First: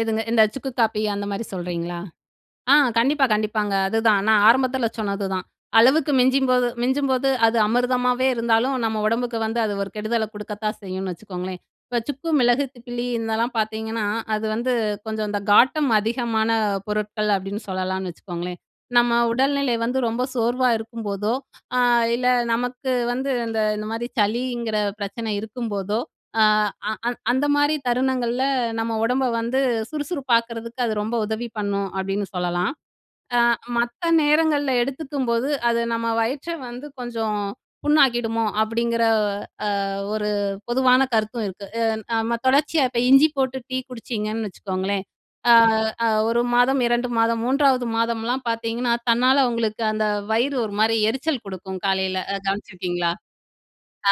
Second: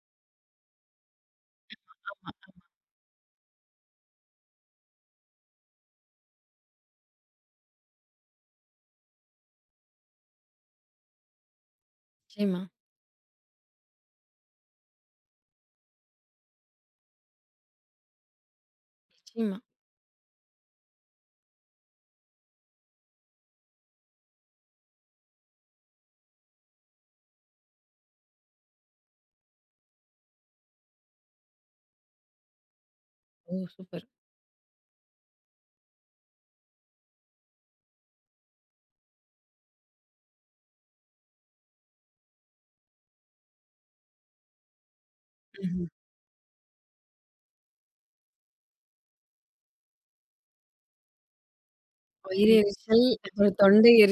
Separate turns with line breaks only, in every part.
எதுங்க? இந்த சுக்கு காபி அந்த மாரி சொல்றீங்களா?
ஆமா, ஆமா.
ஆ, கண்டிப்பா, கண்டிப்பாங்க. அதுதான் நான் ஆரம்பத்துல சொன்னது தான். அளவுக்கு மிஞ்சும்போது மிஞ்சும்போது அது அமிர்தமாவே இருந்தாலும் நம்ம உடம்புக்கு வந்து அது ஒரு கெடுதல குடுக்கத்தான் செய்யும்ன்னு வச்சுக்கோங்களேன். இப்ப சுக்கு,
நிச்சயமா.
மிளகு, திப்பிலி இதெல்லாம் பாத்தீங்கன்னா, அது வந்து கொஞ்சம் இந்த காட்டம் அதிகமான பொருட்கள் அப்டின்னு சொல்லலாம்னு வச்சுக்கோங்களேன். நம்ம உடல்
நிச்சயமா.
நிலை வந்து ரொம்ப சோர்வா இருக்கும் போதோ, அ இல்ல நமக்கு வந்து அந்த இந்த மாரி சளிங்கற பிரச்சன இருக்கும் போதோ ஆ அ அந்த மாரி தருணங்கள்ல நம்ம உடம்ப வந்து சுறுசுறுப்பாக்கறதுக்கு அது ரொம்ப உதவி பண்ணும் அப்டின்னு சொல்லலாம். ஆ
ஓ!
மத்த
சூப்பர்.
நேரங்கள்ல எடுத்துக்கும் போது அது நம்ம வயிற்ற வந்து கொஞ்சம் புண்ணாக்கிடுமோ அப்டிங்கிற அ ஒரு பொதுவான கருத்தும் இருக்கு. அ நம்ம தொடர்ச்சியா இப்ப இஞ்சி போட்டு டீ குடிச்சீங்கன்னு வச்சுக்கோங்களேன், ஆ
ம்ஹ்ம்.
ஆ 1 மாதம், 2 மாதம், 3 மாதம்லாம் பார்த்தீங்கன்னா தன்னால உங்களுக்கு அந்த வயிறு ஒரு மாரி எரிச்சல் குடுக்கும் காலைல,
வயிறெரிச்சல்,
கவனிச்சிருக்கீங்களா?
அப்புறம்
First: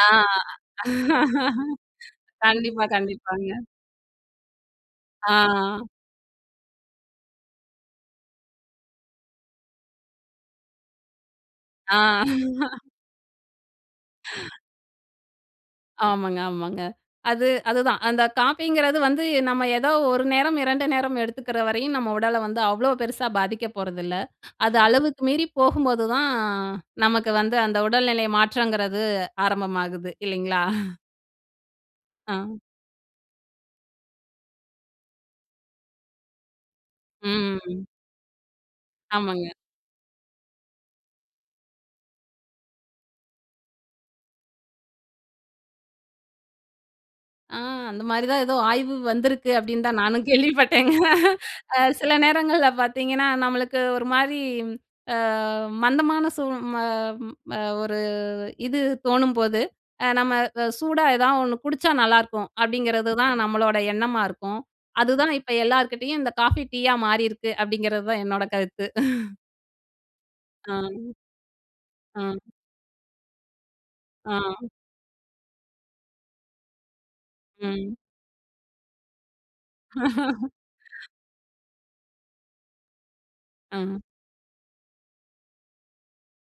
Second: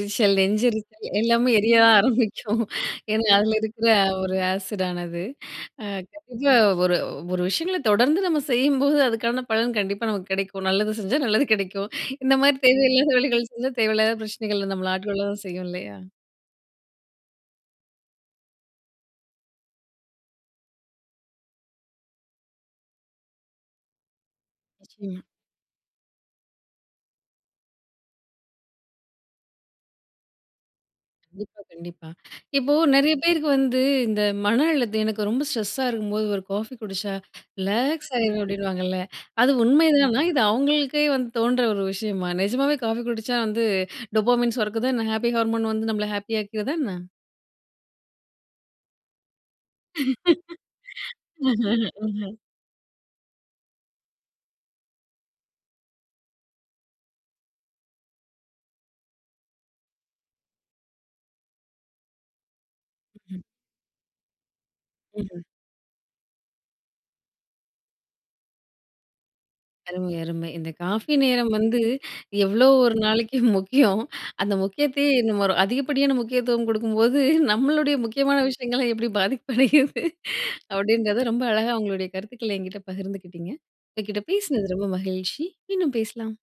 ஆ.
நெஞ்செரிச்சல் எல்லாமே எரியத்தான் ஆரம்பிக்கும்.
கண்டிப்பா,
ஏன்னா
கண்டிப்பாங்க.
அதுல இருக்குற ஒரு ஆசிடானது. அ
ஆ.
கண்டிப்பா ஒரு ஒரு விஷயங்கள தொடர்ந்து நம்ம செய்யும்போது அதுக்கான பலன் கண்டிப்பா நமக்கு கெடைக்கும். நல்லது செஞ்சா நல்லது கெடைக்கும்.
ஆ.
இந்த மாரி தேவையில்லாத வேலைகள் செஞ்சா தேவையில்லாத ப்ரச்சனைகள்ல நம்மள ஆட்கொள்ள தான் செய்யும் இல்லையா?
ஆமாங்க ஆமாங்க. அது அதுதான், அந்த காபிங்கிறது வந்து நம்ம ஏதாவது 1 நேரம், 2 நேரம் எடுத்துக்கற வரையும் நம்ம உடல வந்து அவ்ளோ பெருசா பாதிக்க போறது இல்ல. அது
நிச்சயமா.
அளவுக்கு மீறி போகும் போது தான் நமக்கு வந்து அந்த உடல்நிலை மாற்றங்கிறது ஆரம்பமாகுது இல்லைங்களா?
கண்டிப்பா கண்டிப்பா.
ஆ.
இப்போ நெறைய பேருக்கு வந்து இந்த மன அழுத்தம் எனக்கு ரொம்ப ஸ்ட்ரெஸ்ஸா இருக்கும் போது ஒரு காபி குடிச்சா,
ம்.
ரிலாக்ஸ் ஆயிரும் அப்டின்வாங்கள,
ஆமாங்க.
அது உண்மைதானா? இது அவங்களுக்கே வந்து தோன்ற ஒரு விஷயமா? நெஜமாவே காபி குடிச்சா வந்து, டொபமைன் சொரக்குதா என்ன? ஹாப்பி ஹார்மோன் வந்து நம்மள ஹாப்பியாக்கிருதா என்ன?
அ அந்த மாதிரிதான் ஏதோ ஆய்வு வந்திருக்கு அப்டின்னுதான் நானும் கேள்விப்பட்டேங்க. அ சில நேரங்கள்ல பாத்தீங்கன்னா நம்மளுக்கு ஒரு மாரி, ஆ மந்தமான சூ ம அ ஒரு இது தோணும்போது, அ நம்ம சூடா ஏதாவது ஒன்னு குடிச்சா நல்லா இருக்கும் அப்டிங்கறதுதான் நம்மளோட எண்ணமாருக்கும். அதுதான்
ம்ஹ்ம்.
இப்ப எல்லார்கிட்டயும் இந்த காபி, டீயா மாறிருக்கு அப்டிங்கறது தான் என்னோட கருத்து.
அருமை அருமை. இந்த
ஆ,
காபி நேரம் வந்து,
ஆ.
எவ்ளோ ஒரு நாளைக்கு முக்கியம்.
ஆ.
அந்த முக்கியத்தையே, இன்னும் ஒரு அதிகப்படியான முக்கியத்துவம் குடுக்கும்போது, நம்மளுடைய
ம்.
முக்கியமான விஷயங்கள்லாம் எப்டி பாதிப்படையுது? அப்டின்றத ரொம்ப அழகா உங்களுடைய கருத்துக்கள என்கிட்ட பகிர்ந்துக்கிட்டீங்க.
ம்.
உங்ககிட்ட பேசினது ரொம்ப மகிழ்ச்சி, மீண்டும் பேசலாம்.